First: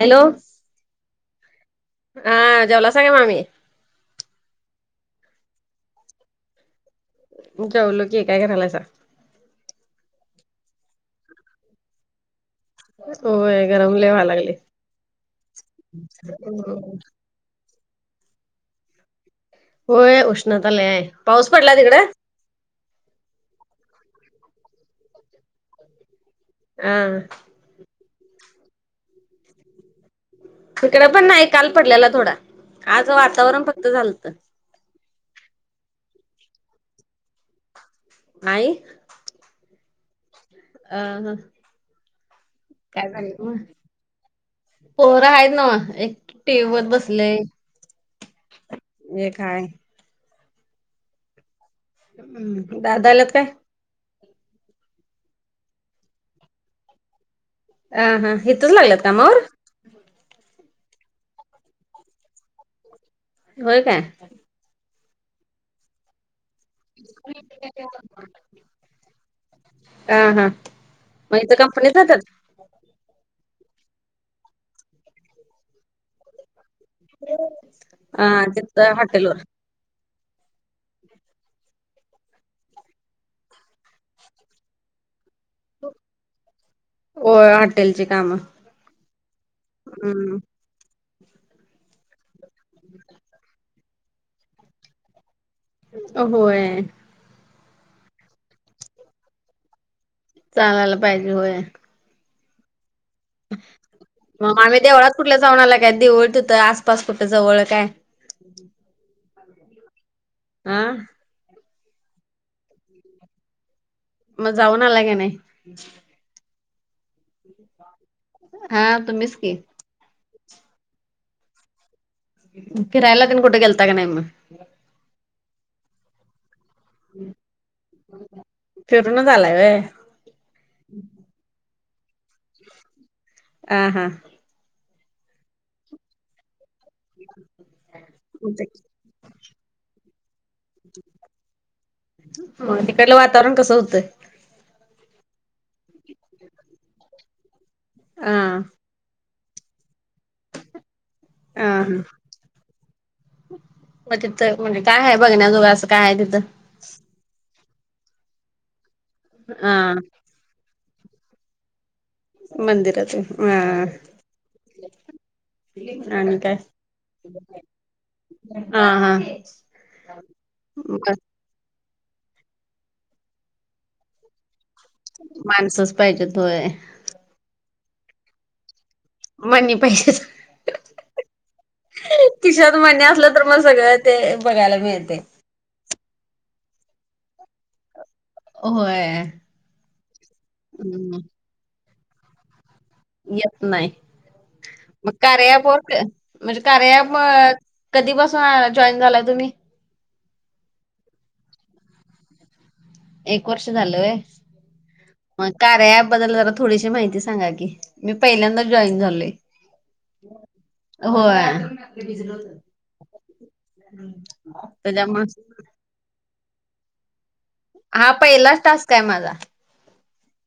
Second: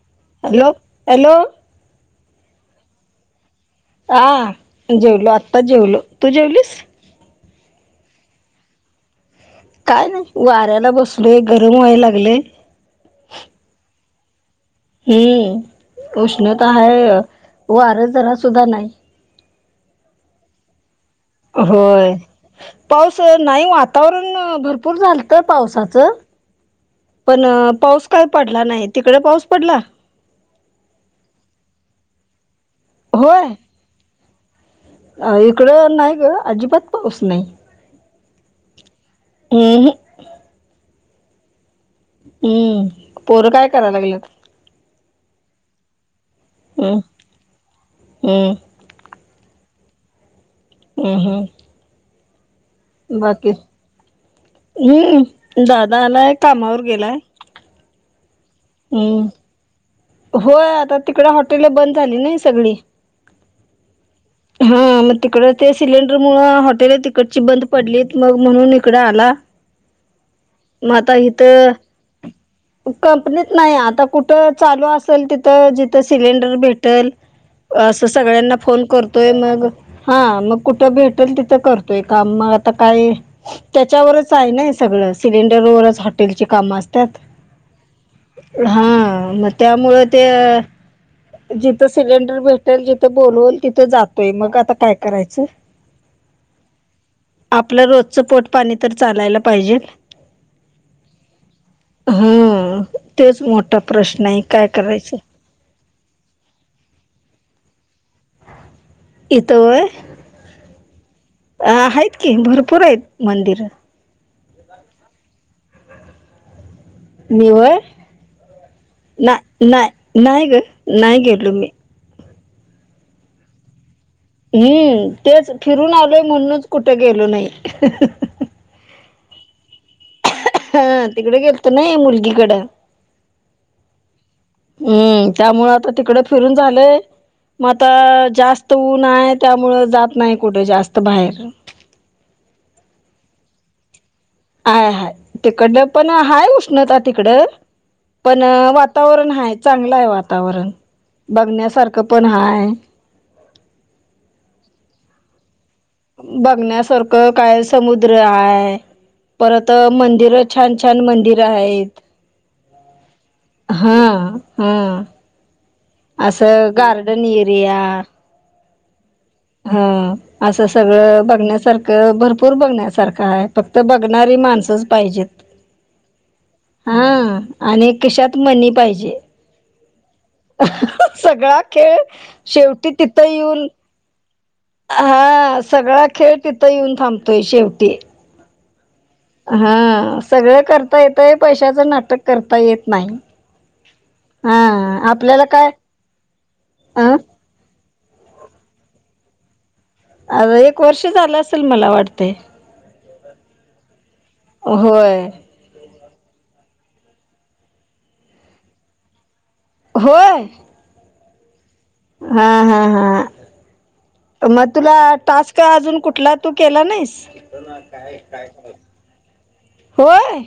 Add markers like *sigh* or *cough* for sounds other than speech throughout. Hello! Hello hello! हा,, जेवलासा काय मामी? हा,, जेवलो आत्ता जेवलो,, तू जेवलीस? जेवलो की,, काय करालायसा? काय नाही,, वाऱ्याला बसलोय, गरम व्हाय लागलय. होय, गरम लय व्हाय लागलय. हम्म उष्णता हाय, वारं जरा सुद्धा नाही. होय, उष्णता लय हाय. पाऊस पडला तिकड? होय,, पाऊस नाही, वातावरण भरपूर झालतं पावसाचं हा पण पाऊस काय पडला नाही,, तिकडं पाऊस पडला? हिकडं पण नाही काल पडलेला थोडा,, आज होय वातावरण फक्त झालतं. अ इकडं नाही गं,, अजिबात पाऊस नाही. नाही हं हं. अ हां. हम्म. काय झालं पोरं मग,, काय करायला लागलेत पोरं हाईत नवं,, एक टीव बगत हम्म, बसलय,, हम्म, एक हाय. ह हं. हम्म,, दादा आल्यात काय? हम्म,, दादा आलाय कामावर गेलाय. आहा, हितचं लागल्यात कामावर.? हम्म होय, आता तिकडं हॉटेल बंद झाली ना ही सगळी? होय काय? हा मग तिकड ते सिलेंडर मुळं हॉटेल तिकडची बंद पडली, मग म्हणून इकडं आला ह हां,, म आता इथं येतातच कंपनीत नाही, आता कुठं चालू असेल तिथं जिथं सिलेंडर भेट ल, असं हा सगळ्यांना तिथ फोन करतोय हॉटेलवर. मग हा, मग कुठं भेटेल तिथं करतोय काम मग आता काय त्याच्यावरच आहे नाही सगळं, सिलेंडरवरच हॉटेलची कामं असतात. हो आठ होटेलचे काम हा मग त्यामुळ ते, हम्म जिथे सिलेंडर भेटते जिथं बोलवल तिथं जातोय, मग आता काय करायचं. होय. आपलं रोजचं पोट पाणी तर चालायला पाहिजे. चालायला पाहिजे होय. हा, तेच मोठा प्रश्न आहे काय करायचं. जावून आलाय काय देवळ त होथं आसपास कुठे जवळ काय. इत होय? हा अ आहेत की, भरपूर आहेत मंदिर. मग जाऊन आलात की नाही? मी व्हय, हा तुम्हीच ना की नाय नाही ग, नाही गेलो मी. फिरायला तन कुठे गेलता का नाही मग? हम्म, तेच फिरून आलोय म्हणूनच कुठे गेलो नाही. फिरूनच आलाय व्हय? हा, तिकडे गेलतो नाही मुलगीकडं आ, हा हम्म, त्यामूळे आता फिरून झालंय. मग आता मग जास्त ऊन आहे त्यामुळं जात नाही कुठे जास्त बाहेर. ह तिकडलं वातावरण कसं होतंय? आय हाय, तिकडल पण आहे उष्णता तिकडं हा पण वातावरण हाय, चांगलं आहे वातावरण. हा हा बघण्यासारखं पण हाय. मग तिथं, म्हणजे काय हाय बघण्याजोग असं? काय आहे तिथं बघण्यासारखं काय समुद्र आहे, परत हा मंदिर छान! छान! मंदिरं आहेत. हा, हा आणि काय असं गार्डन एरिया हा हा हा, असं सगळं बघण्यासारखं भरपूर बघण्यासारखा आहे. फक्त बघणारी माणसं पाहिजेत, माणसंच पाहिजेत होय हा आणि कशात मणी पाहिजे. मनी पाहिजे. सगळा खेळ शेवटी मणी तिथं असलं तर मग येऊन सगळं ते बघायला मिळते. हा, सगळा खेळ तिथं येऊन थांबतोय शेवटी. होय. हं, सगळं करता हम्म येतय, आहे पैशाचं नाटक करता येत नाही. येत नाही. हा मग आपल्याला कार्या ॲप काय वर्क, म्हणजे कार्या अं म- कधी बसून जॉईन झालाय तुम्ही? आता एक वर्ष झालं असेल, मला वाटते. एक वर्ष होय झालंय. होय. मग, कार्या ॲप बद्दल जरा थोडीशी माहिती सांगा की, मी पहिल्यांदा जॉईन झालोय. होय, हा हा हा होय. मग तुला, त्याच्यामुळ टास्क अजून कुठला तु केला नाहीस. हा पहिलाच टास्क आहे माझा. होय,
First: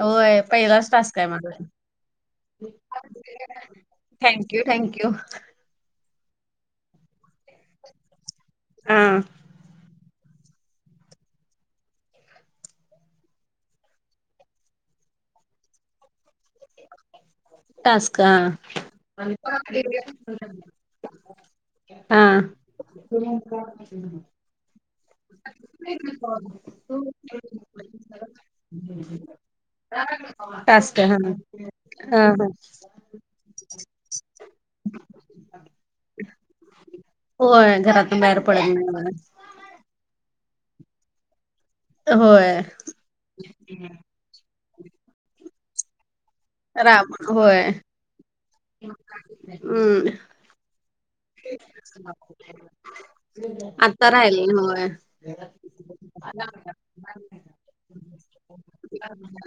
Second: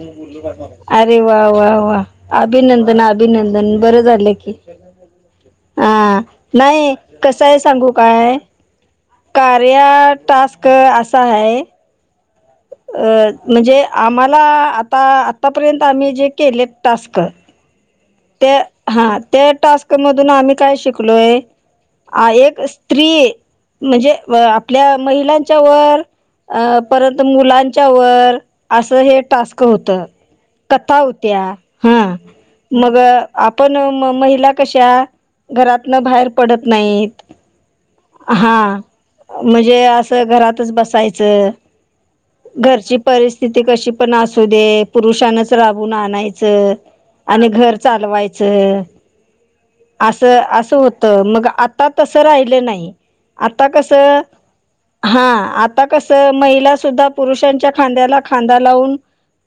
होय पहिलाच टास्क अरे आहे वा माझा. वा वा! अभिनंदन, अभिनंदन बरं झालं की. Thank you thank you. हा, नाही कस हाय सांगू काय? हां, कार्या टास्क असा आहे. अ, म्हणजे आम्हाला आता, आतापर्यंत आम्ही जे केले टास्क- टाक्स, त्या, हा त्या टास्कमधून आम्ही काय शिकलोय, हा एक स्त्री, म्हणजे आपल्या- महिलांच्या वर, अ परत मुलांच्या वर, असं हे टास्क होत. कथा टास्क हा होत्या, हा. मग, आपण म महिला कशा, घरातन बाहेर पडत नाहीत. होय घरातून बाहेर पडत हा. नाहीत. म्हणजे असं घरातच बसायचं, होय घरची- परिस्थिती कशी पण असू दे, पुरुषानच राबून आणायचं. थांबून, आणि घर चालवायचं, हम्म असं असं होत- आता राहिले होय. हा, आता कस महिला सुद्धा पुरुषांच्या खांद्याला खांदा लावून-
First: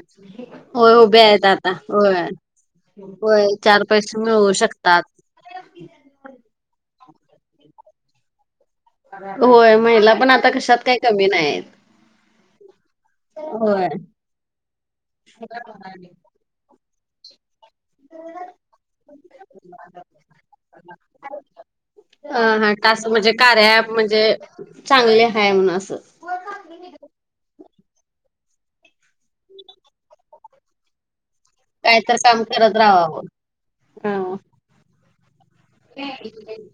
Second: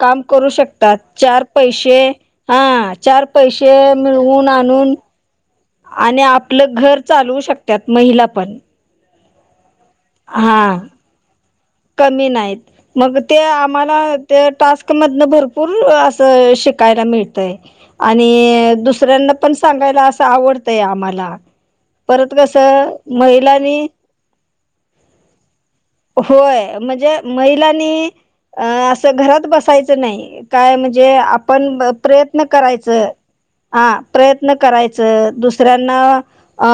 काम करू होय शकतात, उभे चार आहेत आता पैसे होय. हा, चार होय पैसे चार पैसे मिळवून मिळवू आणून- शकतात. आणि, आपलं घर चालवू शकत्यात महिला पण, होय, महिला- पण आता हा, कशात काही कमी नाहीत. कमी नाहीत, मग ते होय आम्हाला- ''त्या टास्क मधन भरपूर असं, शिकायला मिळतयं. '' ''आणि दुसऱ्यांना पण सांगायला असं आवडतंय आम्हाला. '' परत अ कस, हा टास्क म्हणजे कार्या महिलानी- ॲप म्हणजे, चांगले आहे, म्हणून असं. होय म्हणजे, महिलांनी- अ असं घरात बसायचं नाही. काय म्हणजे आप पण काय तर काम प्रयत्न करत करायचं. राहावावं. हा, प्रयत्न करायचं. दुस दुसऱ्यांना अ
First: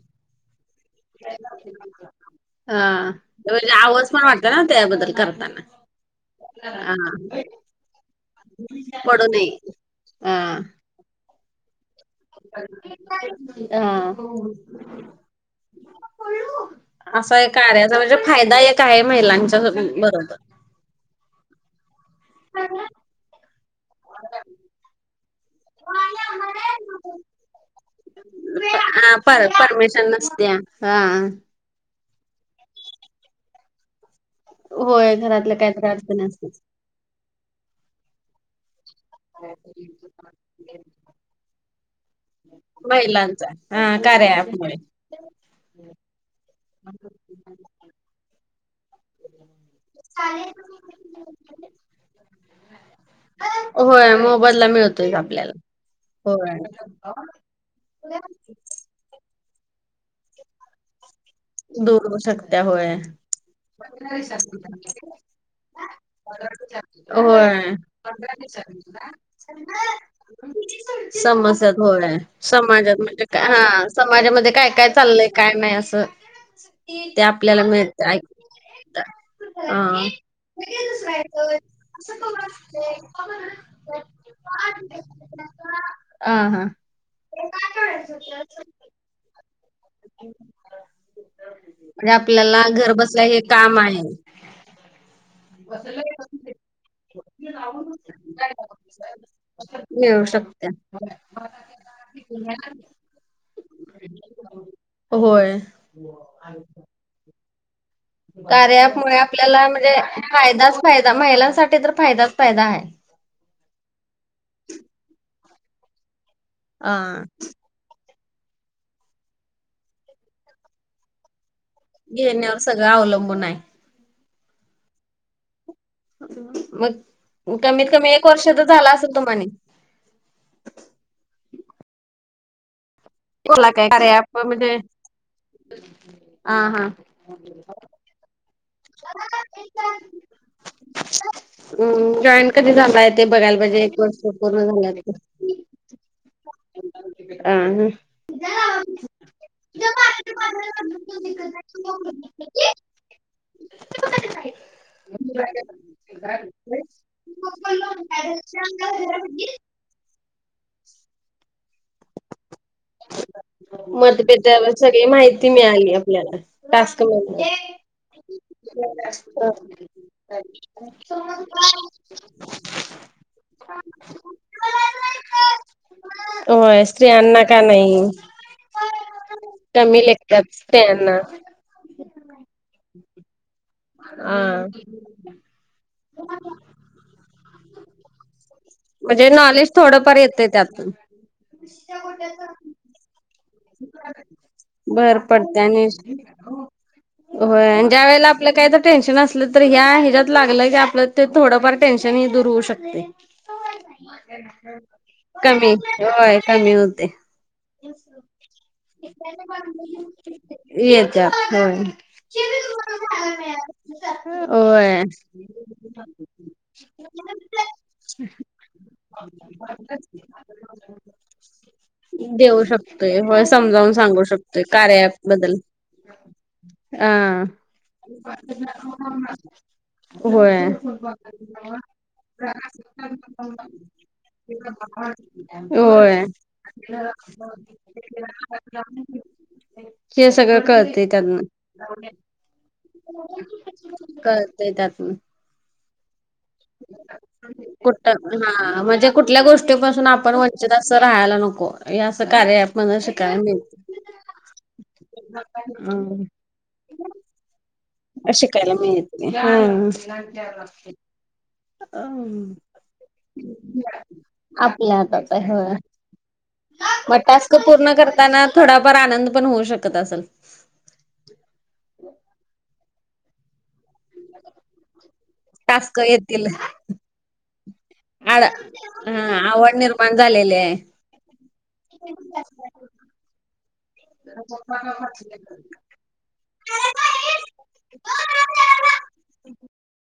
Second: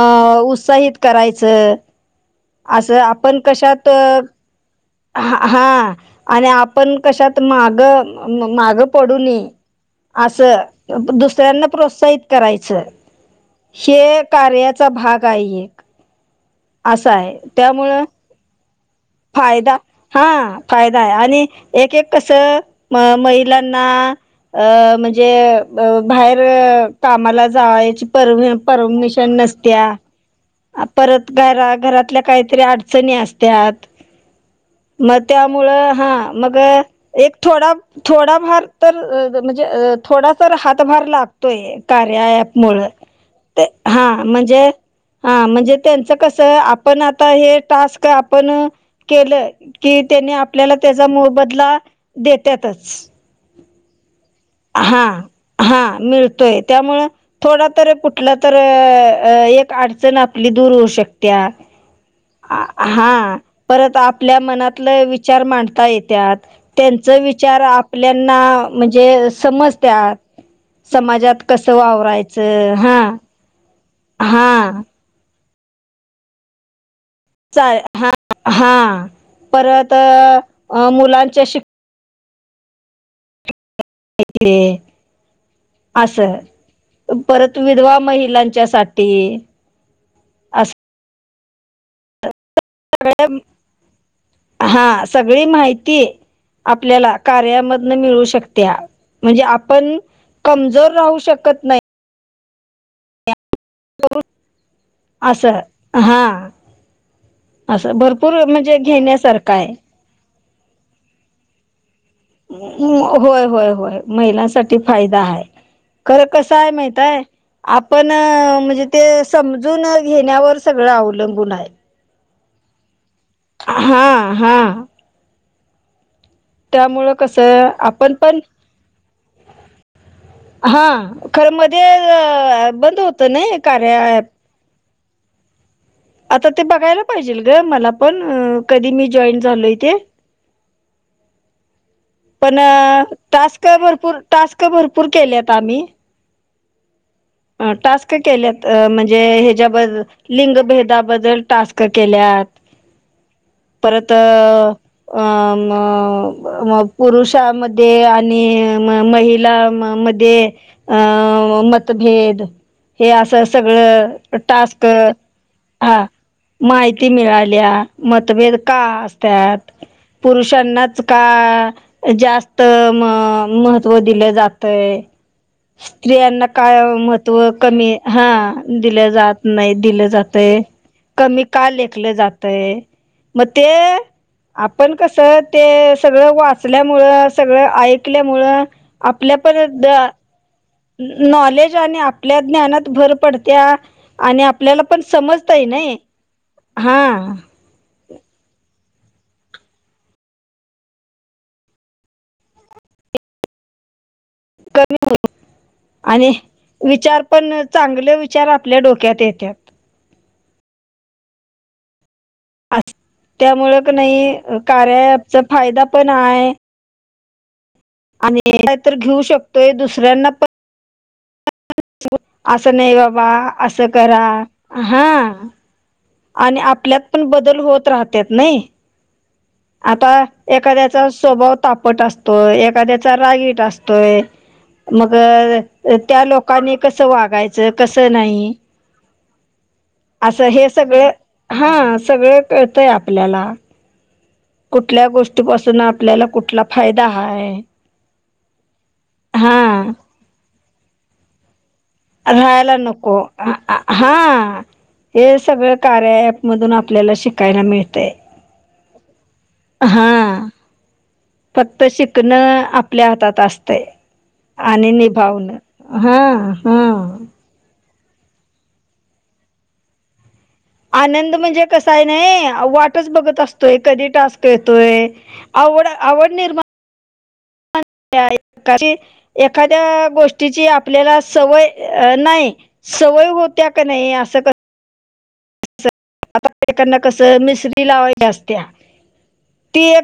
उत्साहित करायचं. असं आपण कशात हावस पण वाटत ना, त्याबद्दल. करताना. हा. आणि हा आपण कशात मागं, म मागं पडू नये. हा आसं. दुसऱ्यांना प्रोत्साहित करायचं. हे हा. कार्याचा भागाय एक. असा आहे एक कार्याचा त्यामुळं म्हणजे, फायदा एक आहे महिलांच्या सो फायदा हा बरोबर. फायदा आहे. आणि एक- एक कसं, म महिलांना अ म्हणजे, बाहेर अ कामाला जायची पर परमिशन नस परमेशन नसते. परत घरा- घरातल्या काहीतरी अडचणी असत्यात. होय मग घरातल्या काहीतरी त्यामुळं हा, अडचणी असतात. मग एक थोडा- थोडा भार तर म्हणजे अ थोडा तर, हातभार लागतोय. कार्या ॲपमुळं. त्यांचा. ते हा, कार्या म्हणजे ॲपमुळे. हा, म्हणजे त्यांच कसं, आपण आता हे टास्क आपण, के केलं की, त्यानी आपल्याला त्याचा मोबदला, देत्यातच. होय मोबदला हा, मिळतोय आपल्याला. हा, होय मिळतोय. त्यामुळं, थोडतर कुठलं तर अ अ एक अडचण आपली, दूर होऊ शकत्या. दूर होऊ शकत्या आ होय. हा. परत आपल्या मनातलं विचार मांडता येत्यात. त्यांचं विचार होय. आपल्याना म्हणजे, समजत्यात. समाजात कसं समस्यात होय वावरायचं, हा. समाजात म्हणजे हा, समाजामध्ये काय- हा काय चाललंय, काय नाही. असं. ते आपल्याला चा मिळत हां. ऐक हां हा. परत मुलांच्या शिक्ष असं, कसं असतय. *unintelligible* *unintelligible* असं. हा हा. परत विधवा महिलांच्यासाठी. आणि आपल्याला, घर बसल्या हे काम आहे. हा सगळी माहिती आपल्याला कार्यामधनं मिळू शकत्या. म्हणजे आपण, मिळू शकते. कमजोर राहू शकत नाही. *unintelligible* होय. असं. हा. असं. भरपू फुल्ल म्हणजे कार्या ॲप मुळे घेण्यासारखाय. आपल्याला म्हणजे फायदाच फायदा. महिलांसाठी तर फायदाच फायदा आहे. अ होय, होय, होय. महिलांसाठी फायदा हाय. खरं कसाय, महिताय? हा. आपण म्हणजे ते, समजून घेण्यावर सगळं अवलंबून हाय. घेण्यावर सगळं अवलंबूनाय. हां, हां. मग त्यामुळं कसं कमीत- कमी, आपण एक पण वर्ष तर झाला असल तुम्हानी. हा. खरं, मध्ये आ बंद होत. तुला काय कार्याॲप मध्ये. आता ते बघायला पाहिजेल गं मला पण अ कधी मी जॉईन झालोय ते. जॉईन पण कधी अ झालाय ते बघायला टास्क पाहिजे एक भरपूर वर्ष -टास्क पूर्ण भरपूर केल्यात. आम्ही *inaudible* टास्क केल्यात म्हणजे आं ह्याच्याबद्दल हां लिंगभेदाबद्दल टास्क *unintelligible* केल्यात *unintelligible* परत अ, अ मं पुरुष अ मध्ये आणि म महिलां म मध्ये अं मतभेद हे असं सगळं मतभेदावर टास्क सगळी माहिती मिळाली हा आपल्याला टास्क माहिती मधन. मिळाल्या. मतभेद का असत्यात, पुरुषांनाच का जास्त म महत्त्व दिलं जातयं *unintelligible* स्त्रियांना का होय स्त्रियांना महत्व का कमी, नाही हा दिलं जात नाही, हा कमी दिलं लेखतात जातयं स्त्रियांना कमी का लेखलं जातयं, म ते हा. आपण कसं ते सगळं वाचल्यामुळे, सगळ ऐकल्यामुळं म्हणजे आपल्या पण नॉलेज थोडंफार येतं त्यातून नॉलेज आणि आपल्या ज्ञानात भर पड त्या आणि आपल्याला पण भर पडते समजताय आणि नही, हां. होय अन् ज्या वेळेला आपलं काही तर टेन्शन असलं तर ह्या ह्याच्यात लागलं की, आपलं ते थोडंफार टेन्शन ह दूर होऊ शकत ये. कमी, आणि होय कमी होते. विचार पण चांगले विचार आपल्या डोक्यात येत्यात. हे येत्या हो. असं त्यामुळं क नई होय कार्या अँप चा फायदा पण आहे. *inaudible* आणि तर घेऊ शकतोय दुसऱ्यांना पण देऊ असं नाही शकतोय, बाबा होय असं समजावून करा सांगू शकतोय कार्या हा अँप बद्दल आणि आपल्यात पण बदल होत राहत्यात नही ह ह *unintelligible* आता एखाद्याचा स्वभाव तापट असतोय, एखाद्याचा रागीट असतोय, मग अ त्या होय लोकांनी कसं वागायचं, कसं नाही *inaudible* हे असं सगळं कळते त्यांना हा सगळं कळतंय आपल्याला क- - त्यात कुठल्या म गोष्टीपासून आपल्याला कुठला फायदा हाय होतात हा म्हणजे कुठल्या हा गोष्टीपासून आपण वंचित असं राहायला नको, हे असं कार्य राहायला अँप मधुन शिक नको हा, हे सगळं कार्य अँप मधून आपल्याला शिकायला मिळे अ शिकायला मिळते हं, हा फक्त शिकणं आपल्या हातात असतंय. आणि आपल्या हातात हाय निभावनं, हा -हा. त पूर्ण करताना थोडा फार आनंद पण होऊ शकत असलं? आनंद म्हणजे कसाय नही वाटच बघत असतोयं कधी टास्क येतोय. आवड ये, टास्क आवड येतील निर्माण आड करायची, हा ए- आवड एखाद्या निर्माण झालेली गोष्टीची आहे. आपल्याला सवय नाही सवय होत्या का नाही असं क *inaudible* आता बाईकना कसं मिसरी लावायच्या असत्या ती एक